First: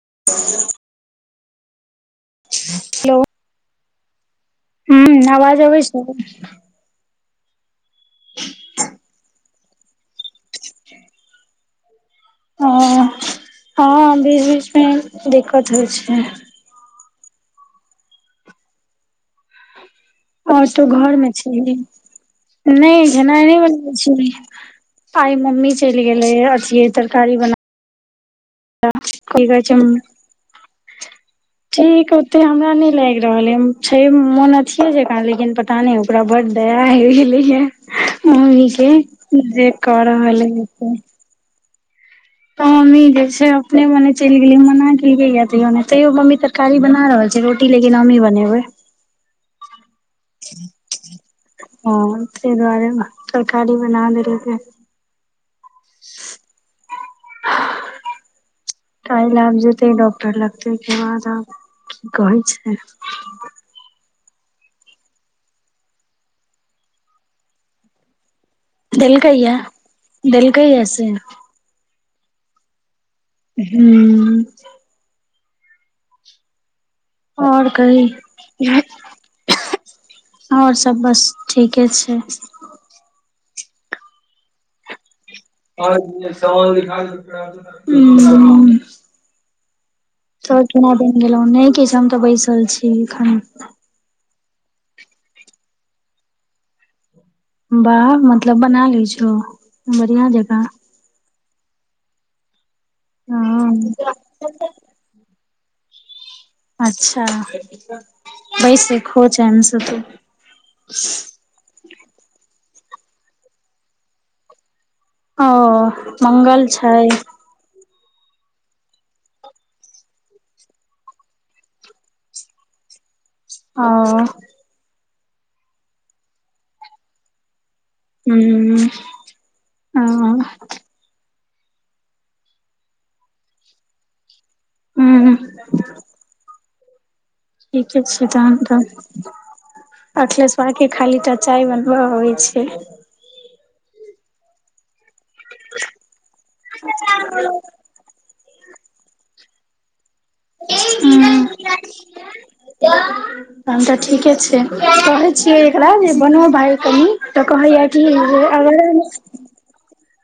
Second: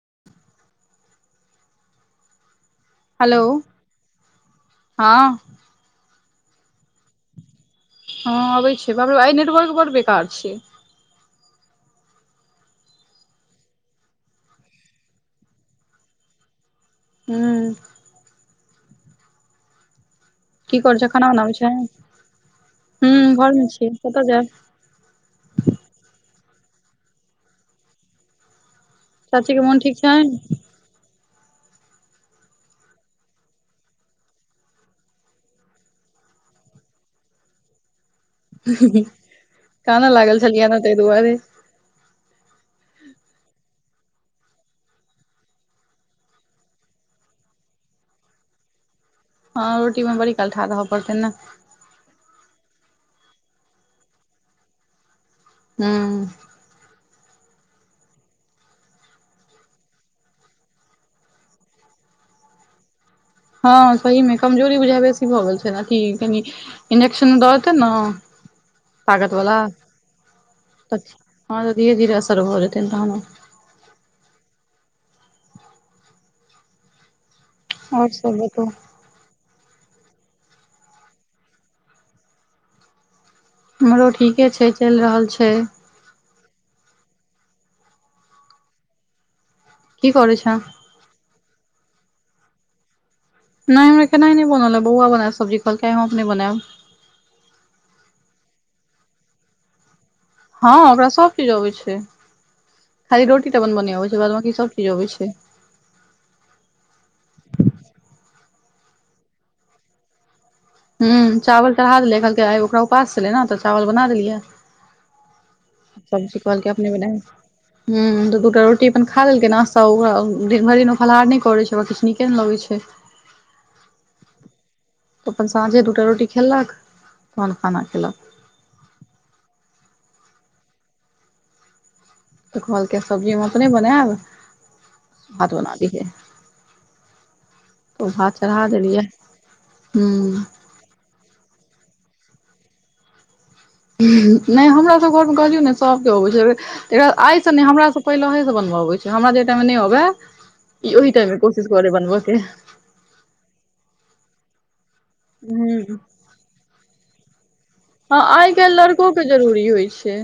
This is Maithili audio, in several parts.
ह [unintelligible] हलो! हम्म अवाज अबै छै। हँ अबै छै, बाप रे बाप, आइ नेटवर्क बड़ बेकार छै। ह हँ बीच- बीचमे दिक्कत होइ छै। ह्म। आओर की सब, करै छै खाना घरमे बनाबै छिहि? छै हूँ नै घेनाइ नै घरमे छियै बनबै कतऽ छि, जायब आइ मम्मी चलि गेलै यै। छियै तरकारी बना क [unintelligible] चाची कहै के छै। मोन ठीक छैन [unintelligible] ठीक ओते हमरा नै लैग रहल आय, छै मोन अथिए जेका, लेकिन पता नै ओकरा बड दया आइव गेलै यै। ओ [unintelligible] के [unintelligible] क कानऽ लागल रहल छलियै ने है। ताहि दुआरे तऽ [unintelligible] मम्मी जे छै, अपने मोने चैल गेलै, हम मना केलिये या, तैयो मम्मी तरकारी बना रहल छै रोटी किन हमही बनेबै। और। ह तै [unintelligible] दुआरे तरकारी बना देलीयै। हू। [unintelligible] काइल आब जेतै डॉक्टर लग तै, के बाद आब की कहै छै? हँ सहीमे, कमजोरी बुझाइ यै बेसी भऽ गेल छै न, अथि कनि इंजेक्शन दऽ देतै न देलकै तागत वला या देलकै या [unintelligible] त से हँ तऽ धीरे -धीरे असर भ जेतै तहन हँ [unintelligible] आओर कही? सब बताउ आओर सब बस ठीके छै। हमरो ठीके छै चलि रहल छै। सम [unintelligible] की करै छें स केना बनि गेलहुं, नहि किछु हम तऽ बैसल छी। एखन नहि हमरा केना नहि बनल है, बौआ बनाय सब्जी कहलकै हम अपने बनायब। बाह! मतलब बना ली छो बढ़आ जगह हँ ओकरा सब चीज अबै छै, खाली रोटी तऽ अपन बने हँ अबै छै, बाद बकी सब चीज अबै छै। अच्छा! बै स खो छै एम सु तू [unintelligible] ह चावल चढ़ा देलियै, कहलकै आइ ओकरा उपास छलै, ने तऽ चावल बना देलियै। ओ सब्जी मंगल कलके अपने छै बनाय। ह तऽ दूटा रोटी अपन खा लेलेलकै ने, ओते ओकरा दिन भरि दिन ओ फलाहार नहि करैत छै, ओकरा किछु नीके ने लगैत छै। ह। अपन साँझे दूटा रोटी खेललक तन खाना खेलक। हु [unintelligible] तऽ कहलके सब्जी व अपने बनाय, ब भात बना दिये। ठीके छै, तहन तऽ हूँ अखलेश्वा के खालीटा चाय बनब यै। छै। नहि हमरा सब घरमे कहलियौ ने सबके अबै छै, आइसँ नहि हमरा सब पहिले बनबऽबै छै, हमरा जे टाइम मे नहि अबय। ह क के त [unintelligible] अच्छा ठीके छै। [unintelligible] कहै छियै एकरा हूँ। जे बनबो भइ कनी। [unintelligible] तऽ कहया कि। हँ आइ काल्हि लड़को के जरूरी होइ छै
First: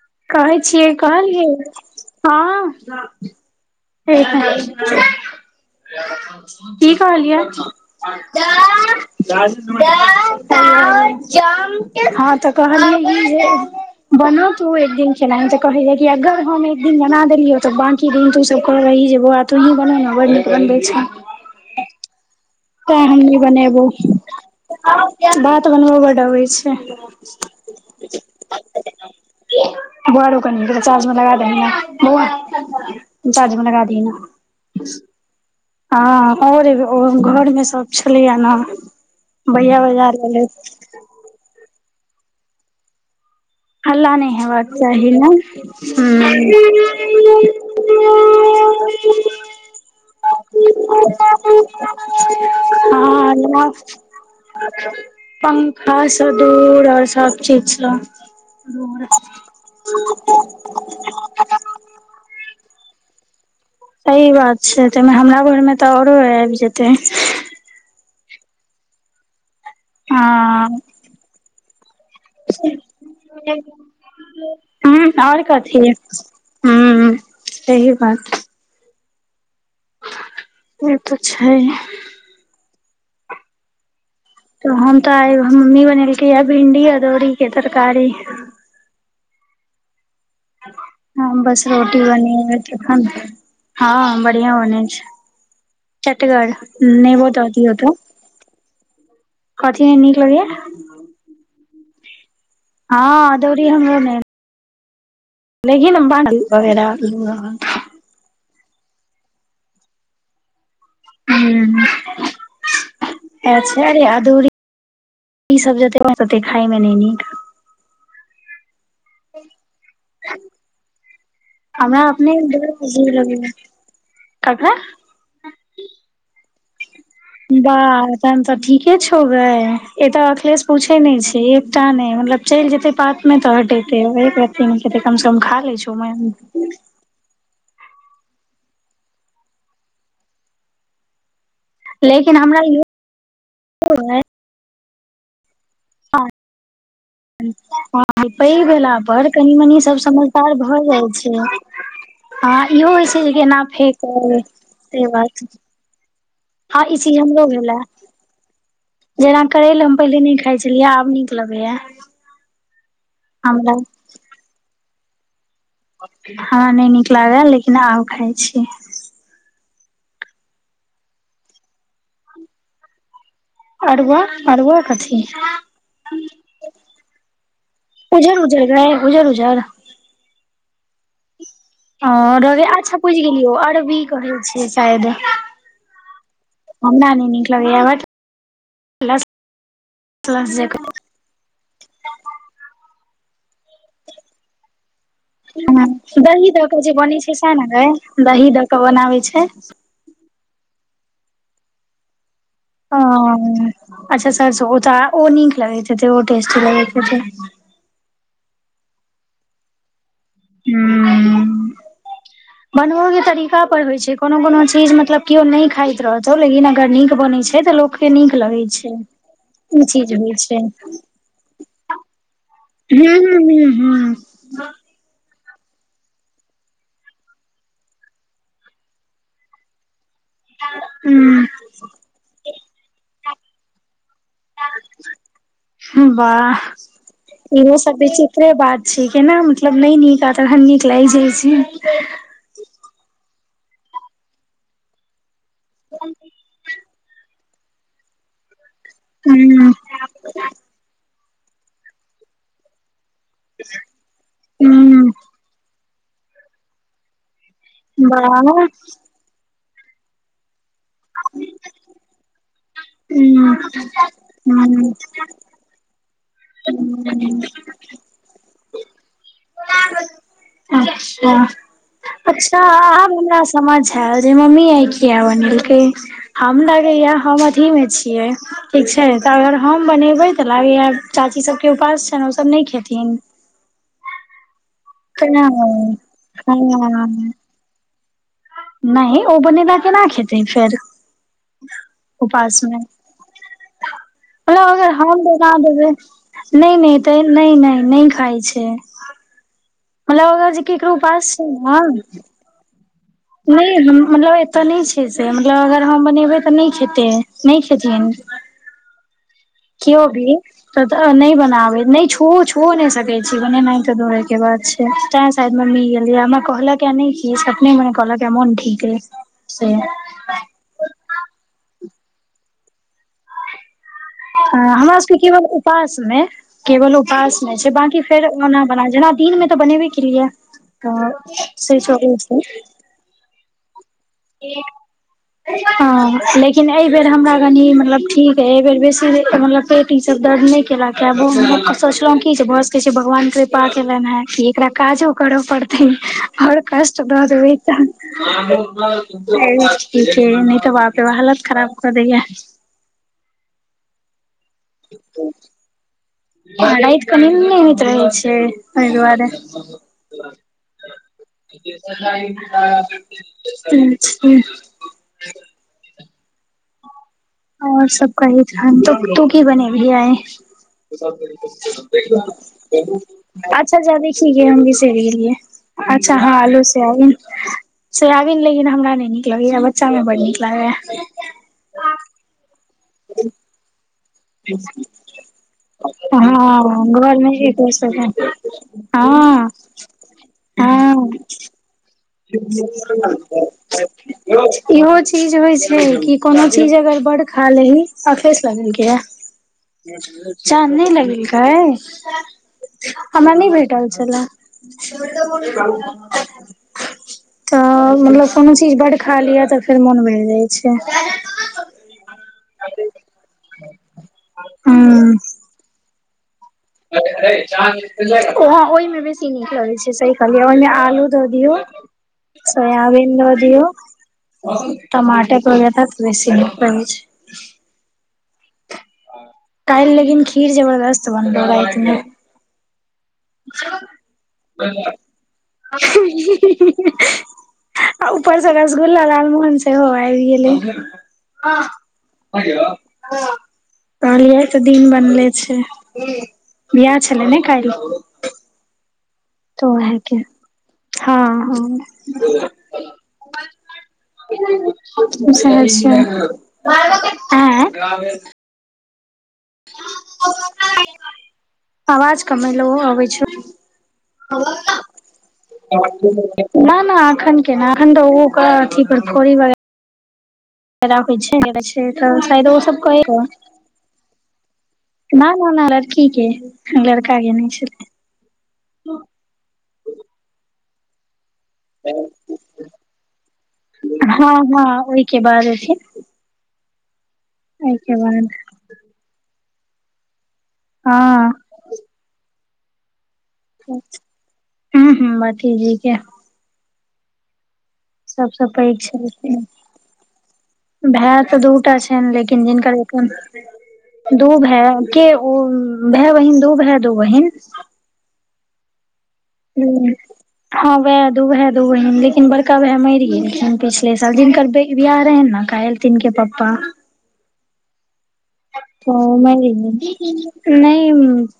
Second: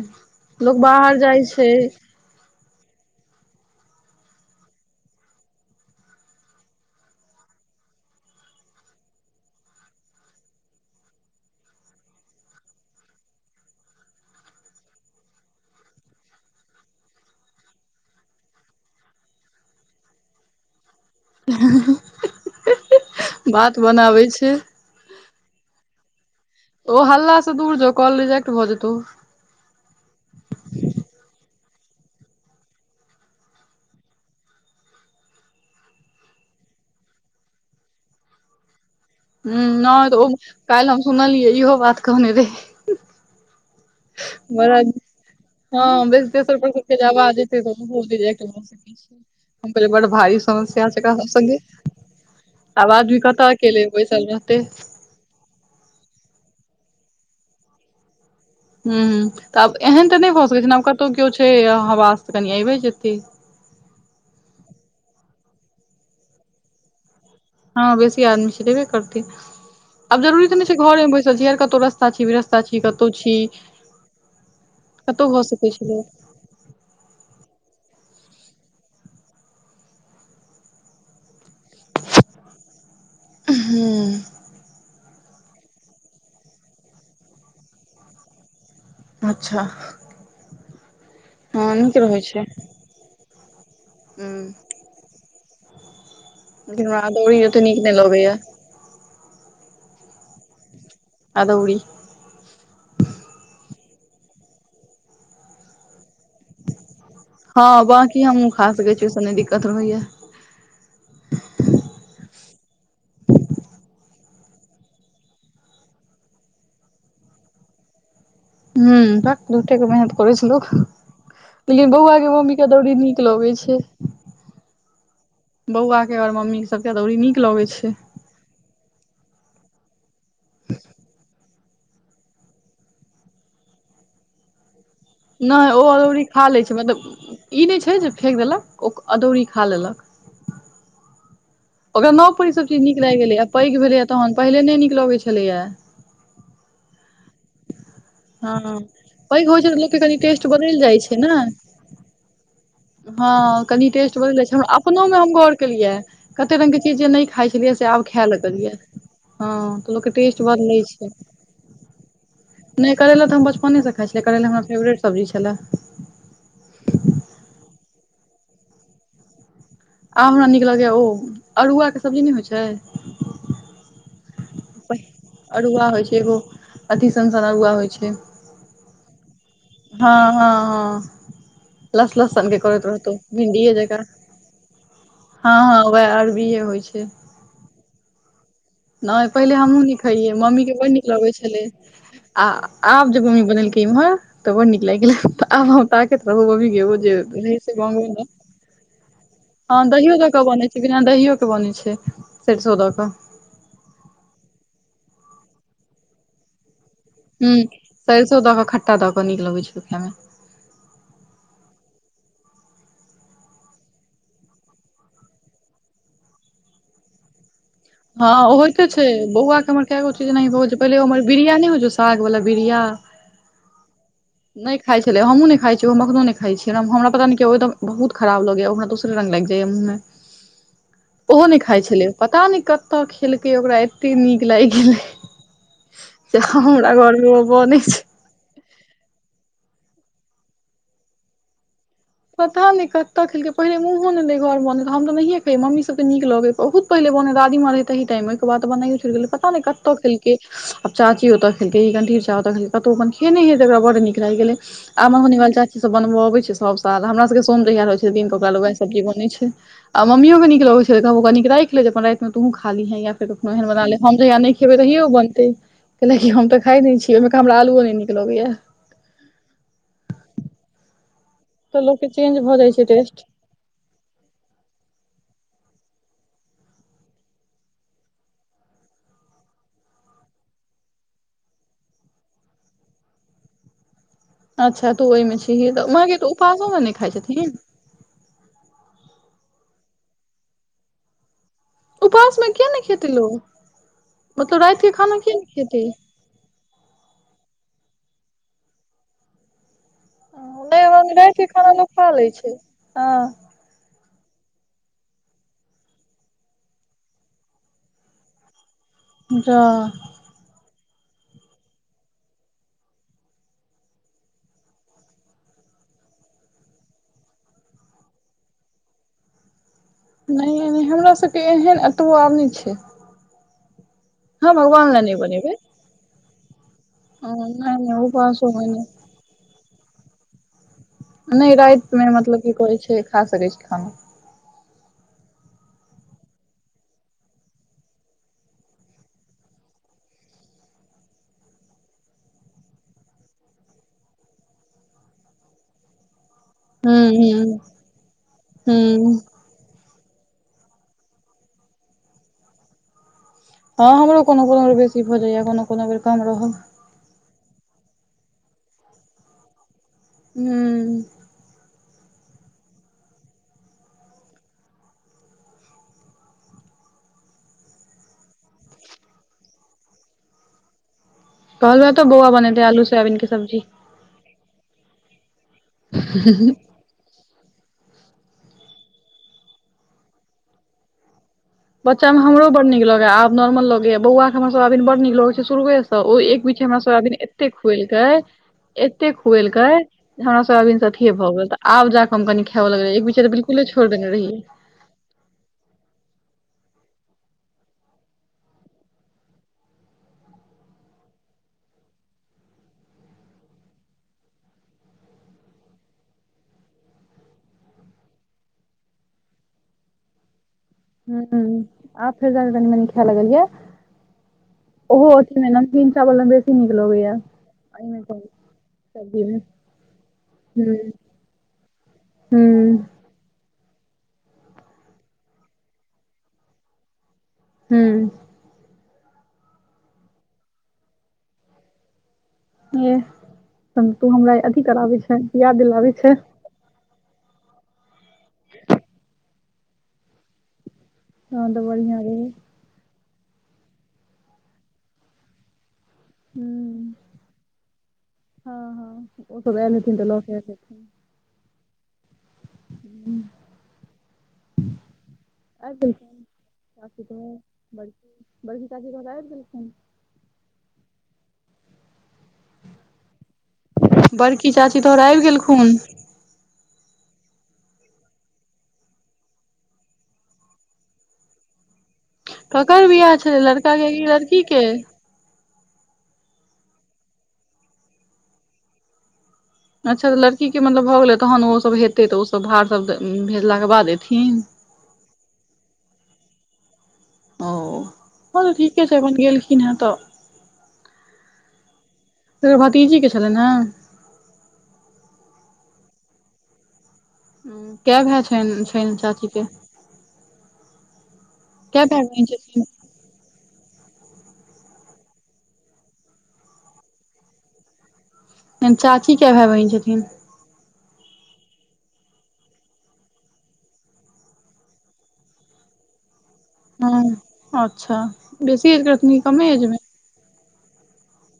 लोक कहै बाहर जाइ छै छियै, कहलियै, हँ हँ [unintelligible] की कहलियै, दालि भात हँ त कहलियै ई जे बनाउ तू एक दिन खेनाई से कहैये कि अगर हम एक दिन बना देलियै त बांकी दिन तू सब कह रही जे बौआ तु अहां बनाउ ने बड़ नीक बनबै छी। हं हं हं त हमनी बनेबौ कि बात बनब बड अबै छै। ओ हल्ला से दूर जो कॉल रिजेक्ट भऽ जेतौ बौआ रौ कनी चार्जमे लगा दही ने बौआ कनी चार्ज मे लगा दही ने। हँ और घरमे सब छलैये ने। हं भैया नहि बाजार त ओ गेलै काल्हि हम सुनलियै इहो बात कहने रहै। हल्ला नहि हेबाक बरद चाही ने हँ बेस देस हूँ प ख जा ब ब जा [unintelligible] छै [unintelligible] हम कहलियै बड़ भारी समस्या छै एकरा सब संगे, आब आदमी कत हँ अकेले बैसल रहतै। पंखा सं दूर और सब चीजसँ हुं हुं, त आब एहन त नहि भ सकै छै ने आब कतहु केओ छै हवा त कनि एबे जेतै। की। सही बात छै त हमरा घरमे त औरो आबि जेतै। हँ बेसी आदमी छै त एबे करतै ह आब जरूरी त नहि छै घरेमे बैसल छी, कतहु रस्ता छी विरस्ता छी, कतहु छी हुं कतहु और भऽ सकै छै कथि, लोक हुं सही बात। से त छै। हुं। त हम त मम्मी बनेलकै है भिंडी अदौरी के तरकारी अच्छा। [unintelligible] हँ बस नीक रोटी रहै बनी छै त हँ हूं बढ़ििया लेकिन बने छै चटगर, हमरा नेबो अदौरी द दि ओते यौ नीक त। नहि लगैया कथिमे मीठ लगै अदौरी। हँ, अदौरी हमरो नै अछि। लिन नरा [unintelligible] हँ बाकी हमहुं खा सकै छी ओहि संगे दिकत नै होइये। अचछा इ अदौरी ईसब जते मे ततेक खायमे नहि नीक। हुं, भट झुठे के मेहनत करै छै लोक। लेकिन हमरा बौआ के अपने मम्मीके अदौरी अजीब नीक लगै लगैये छै। ककरा बौआकेर मम्मी सबके अदौरी नीक लगै छै वाह तखैन त ठीके छौ गै एत अखलेश पूछे नहि छी। तें नहि, मतलब चलि जेतै पात मे त हटेतै एक रति नै। नै ओ अदौरी खा लै छै मतलब ई नहि छै जे फेेक देलक ओ अदौरी खा लेलक ओकरा नव लेकिन पर हमरा ईसब चीज इहो नीक लागि गेलै पैघ भेलैए तखन पहिले नहि नीक लगै छलैएा आ। [unintelligible] पैध हँ भेला पर पैघ होइ छै कनि-मनी तऽ सभ लोकके कनि टेस्ट समाचार बदलि भऽ जाइ ने छै। ह इहो होइ छै जे केना हँ कनि टेस्ट फेकब, बदलि जाइ छै हमरा से अपनो मे हम बात। गौर केलियै कते रंग के हँ ई चीज जे नहि हमरो खाइ छलियै, भेले से आब खाए लगलियै। जेना हँ करैल तऽ हम लोकके पहिले नहि टेस्ट खाइ बदलै छलियै, छै आब नीक लगैए। नहि करैला तऽ हम बचपनेसँ खाइ छलियै करैला हमरा फेवरेट सब्जी छलै। हमरा नहि नीक लागल लेकिन आब खाइ छी। आब हमरा नीक लगैए ओ, अड़हुआके सब्जी नहि होइ छै। अरुआ अरुआ कथी अरुआ होइ छै एगो। अथी सन- सन उरूआ होइ छै, उजर उजर गै उजर उजर हँ हँ हँ। आ लस लस सन के करैत अच्छा रहतौ बुझि गेलियौ, भिंडीए अरबी जकाँ कहै छैय शायद। हँ हँ वएह अरबिये होइ छै हमरा नइ नीक लगैय, भट्ट। नहि पहिले हमहूं निक। खाइये, लस मम्मी के बड्ड नीक लगे छलै आ आब जे मम्मी बनेलकै इम्हर तऽ बड् नीक लाइग। तऽ आब अहाँ जकाँ ताकैत रहूँ, दही मम्मी दऽ कऽ के ओ जे बनै छै रहै सएह ने से गै मंगबै दही दऽ कऽ बनाबै छै नइ। दहियो दऽ कऽ बनै छै, बिना दहियो के बनै छै, सरिसों दऽ कऽ। ओ अच्छा सरसों, ओ तऽ ओ नीक लगे हेेते, ओ टेस्टी लगेे। हूं, सरिसों दऽ क खट्टा दऽ कऽ नीक लगै छै ओ खाय में। हूं। बनबो के तरीका पर होइत छै, कोनो-कोनो चीज मतलब केओ नइ खाइत रहतौ, लेकिन अगर नीक बनै छै। छै तऽ लोकके हँ नीक ओ लगै होइते छै, बौआ के ई हमर कए गो चीज होइ एनाही भऽ छै। गेल हू, पहिले हमर बिरिया नहि होइ छौ साग वाला बिरिया हू, हू, हू। नहि खइ छलै। हमहूं नइ खाइ छी, ओ हम अखनो नहि खाइ छीयै, हमरा पता नइ किया बहुत खराब लगैय, ओ हमरा दोसरे रंग लागि जाइये, मुँह में। हूँ ओहो नहि खाइ छलै, पता नहि कतऽ खेलकै ओकरा। त नीक लागि गेलै। से वाह, हमरा घर मे ओ इहो बनै सब छै विचित्रे बात छी की ने। मतलब नहि नीक, आ तखन नीक लागि जाइ छै। पता नहि कतऽ खेलकै, पहिले मुँहो नहि रहै घर बनै हम तऽ नहिए खेैयै, मम्मी सबके नीक लगै बहुत। पहिेले बने दादीमाँ रहे ताहि टाइम में, ओहिके बाद बनायो छुइट गेलै, पता नहि हूँ कतौ खेलकै आब चाची। ओत खेलकै, गंठीर चचा ओेतऽ खेलकै कतहु अपन खेने हेते ओकरा बड्ड निक लागि गेले, आ हूँ मंगरौनी वाली चाची। सभ बनबय अबै छै सभ साल, हमरा सभके सोम जहियआ रहै छै दिन कऽ वाह ओकरा ले ओहे सब्जी बनैत छै। आ मम्मीओ के नीक लगे छै, त कनीक राइख ले अपन रातिमें तुहू। खा लीहै या फेर कखनो हूँ एहन बना ले, हम जहिया नहि खेबै हूँ तहिये ओ बनतै। कैलकि हम तऽ खाइ नहि छी ओहिमें क हमरा आलुओ नहि नीक लगैय। अच्छ। तऽ लोक के चेंज भऽ अच्छा, जाइ छै आब टेस्ट हमरा समझ आयल, जे मम्मी आय कीया बनेलके। हम लागे या हम अथी मे छीयै, ठीक छै तऽ अगर हम बनेबे तऽ लाग। चाची सबके उपास छनि ओ सब नहि खेथिन। अच्छा तू ओहि में तेना छहीन, तऽ मय गे उपासोमें नहि खाइ हँ छथिन। नहि ओ बनेला केना खेथिन फेर। उपासमे किया उपासमें, नहि खेतै लोक मतलब मतलब अगर रातिके हम खाना किया नहि खेतै देब। नइ-नइ तऽ नइ-नइ, नइ खाइ छै। मलब अगर जे नहि केकरो मम्मी उपास रातिके छै खाना लोक खा न। लै छै हँ हमरा ओतय नै छै से, मतलब अगर हम बनेबै त नहि खेतै नहि खेथिन। जा के अब ये? त नहि बनाबै नहि छुओ छुओ नहि सकै छी बनेनाइ ते दौड़े के बात छै, तैं साइड मे नै गेलियैये हमरा कहल के नहि कि, से अपने मने कहल केमन ठीक अछि। नै नै हमरा सभके एहन एतबो आब नहि छै। हँ अ भगवान हमरा लए नहि सबके केवल बनेबै उपास मे केवल हँ उपास नहि छै बाछंकी फेर ओना उपासोमे बना नहि छै दिन मे त बनेबे केलियैये। नहि त से रातिमे चलै छै। मतलब की कहै छै खा सकै छी खाना [unintelligible] हँ लेकिन एहिबेर हमरा कनि मतलब ठीक अइ एहि बेर बेसी मतलब पेटी दर्द नहि केल के सोचलों कि भ सकै छै भगवान कृपा केलनि हैं एकरा काजो कर कर पड़तैन और कष्ट हुँ बड हुँ होइतैन हुँ ठीक है नहि त वाप रे हालत खराब क दैये। हँ हमरो कोनो कोनो बेर बेसी भ जैये कोनो कोनो बेर कम रहल राति के निन्न नै होइत रहै छै ऐ दुआरे हुं। [unintelligible] और सब कही ध्यान त तू की बनेवही आइ कहलहुँ तऽ बौआ बनेतै आलू सोयाबीन के सब्जी अच्छा जे अबै छी हम बिसरि गेलियै। अच्छा हाल सब। सोयबीन लेकिन हमरा नै नीक लगैये, बच्चामे बड नीक लागैये। बच्चा मे हमरो बड़ नीक लगैये, आब नॉर्मल लगैये। बौआ के हमरा सोयाबीन बड नीक लगै छै शुरुए से ओ एक बीच हमरा हँ सोयाबीन घर मे एते एक बेर खुएलकै सोयाबीन एते हँ खुएलकै जे हमरा सोयाबीन से हँ अथिये भ गेल त आब जाके रहियै इहो चीज होइ छै कि कोनो चीज अगर बड़ खा लेबही अखरे सोयाबीन के। चांद नै लगेलकै हमरा नहि भेटल छले। त मतलब कोनो चीज बड खा लिय त फेर मोन भरि जाइ छै। हुं आब फेर जा के कनी मनी खाय लगलियै ओहो ओतनी मे हिनका भेलैन जे ओ ओहिमे सब्जी बेसी मे नीक लगैत छै से कहलियै ओहिमे हूँ आलू द दियौ हूँ सोयाबीन द दियौ टमाटर काटिके राखि लै छियै आ द दै छियै। हुं। काल्हि लेकिन खीर जबरदस्त बनलै राति मे। यै कनि हमरा अथि कर अबै छै, पिया दिय अबै छै आ ऊपरसँ रसगुल्ला लाल मोहन सेहो आबि गेलै। हं त बढ़िआ रहै हं कहलियै आइ त दिन बनले छै। हूँ बियाह छलै ने काल्हि। हँ हँ ओ सब तऽ आयल हेथिन ओहे त ल के क एतै। हँ हँ [unintelligible] आबि सहरसा गेलखिन काकी तोहर ऐं बड़की [unintelligible] [inaudible] [unintelligible] आवाज कम एलौ आबे छो बड़की चाची तोहर आबि गेलखुन [unintelligible] ना-ना अखन केना अखन त उ ओकर अथी भरफोरी वला [unintelligible] होय छै त शायद ओ सब ककर कैय बियाह के छलै लड़का के कि लड़की के ना-ना-ना लड़की के लड़का के नै छै। [unintelligible] अच्छा त लड़की के मतलब भ गेले तहन ओ सब हैतै त ओ सब भार सब द भेजलाके बाद हँ एथिन। हँ ओहिके बाद एथिन औ ओहिके बाद हां त ठीके छै अपन गेलखिन हेँ त हां। फेर भतीजी के छलनि हेँ छै, हुं-हुं भतीजी के। हुं काय भाय सबसँ छैन पैघ छैन चाची छलखिन के। भाय तऽ दुटा कए भाय छैन बहिन लेकिन जिनकर छथिन एखन दू भाय के उ भाय-बहिन दू भाय दू बहिन। एन चाची काय भाय-बहिन छथिन। उहाए दू भाय, दू बहिन लेकिन बड़का भाय मैर गेल छैन पिछले साल जिनकर [unintelligible] बियाह रहैन नै कायल तिनके पप हां अच्छा। बेसी एज के ओ रहथिन कि कमे एज मे [unintelligible] नै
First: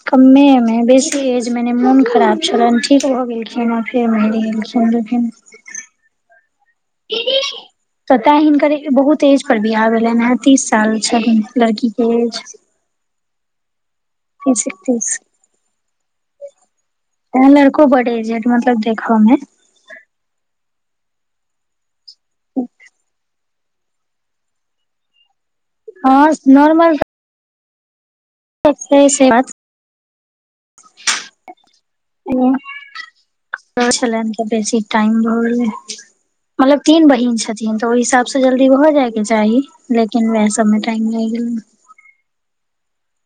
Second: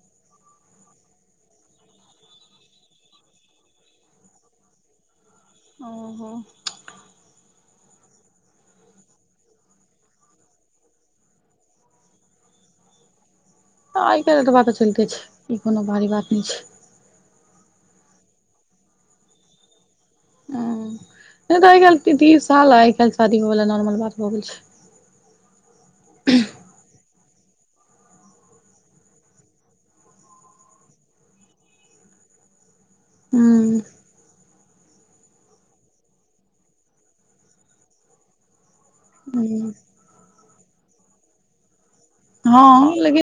कमे मे बेसी एज मे नै मुन खराब छलैन ठीक भऽ गेलखिन आब। ए मैर गेलखिन [unintelligible] ओहो। [unintelligible] तऽ ताएं हिनकर ए बहुत एज पर बियाह भेलैन हे तीस साल छथिन लड़की के एज। [inaudible] आय काएल एतबा तीस तऽ चलते एकतीस छै ई कोनो भारी बात नै छै। को बड एजेट मतलब देखऽ मे। एं नै तऽ आय-काएल तीस साल आय-काएल शादी भऽ गेलै न नॉर्मल बात भऽ गेल छै। हां नॉर्मल ते [unintelligible] से बात ओ। हूँ ओ छलैन ते बेसी टाइम भऽ गेलै‌ मतलब तीन बहिन छथिन तऽ ओय हिसाब से जल्दी भऽ जाय के चाही हूँ लेकिन वाएह सबमे टाइम लाएग गेलै। हां लेकिन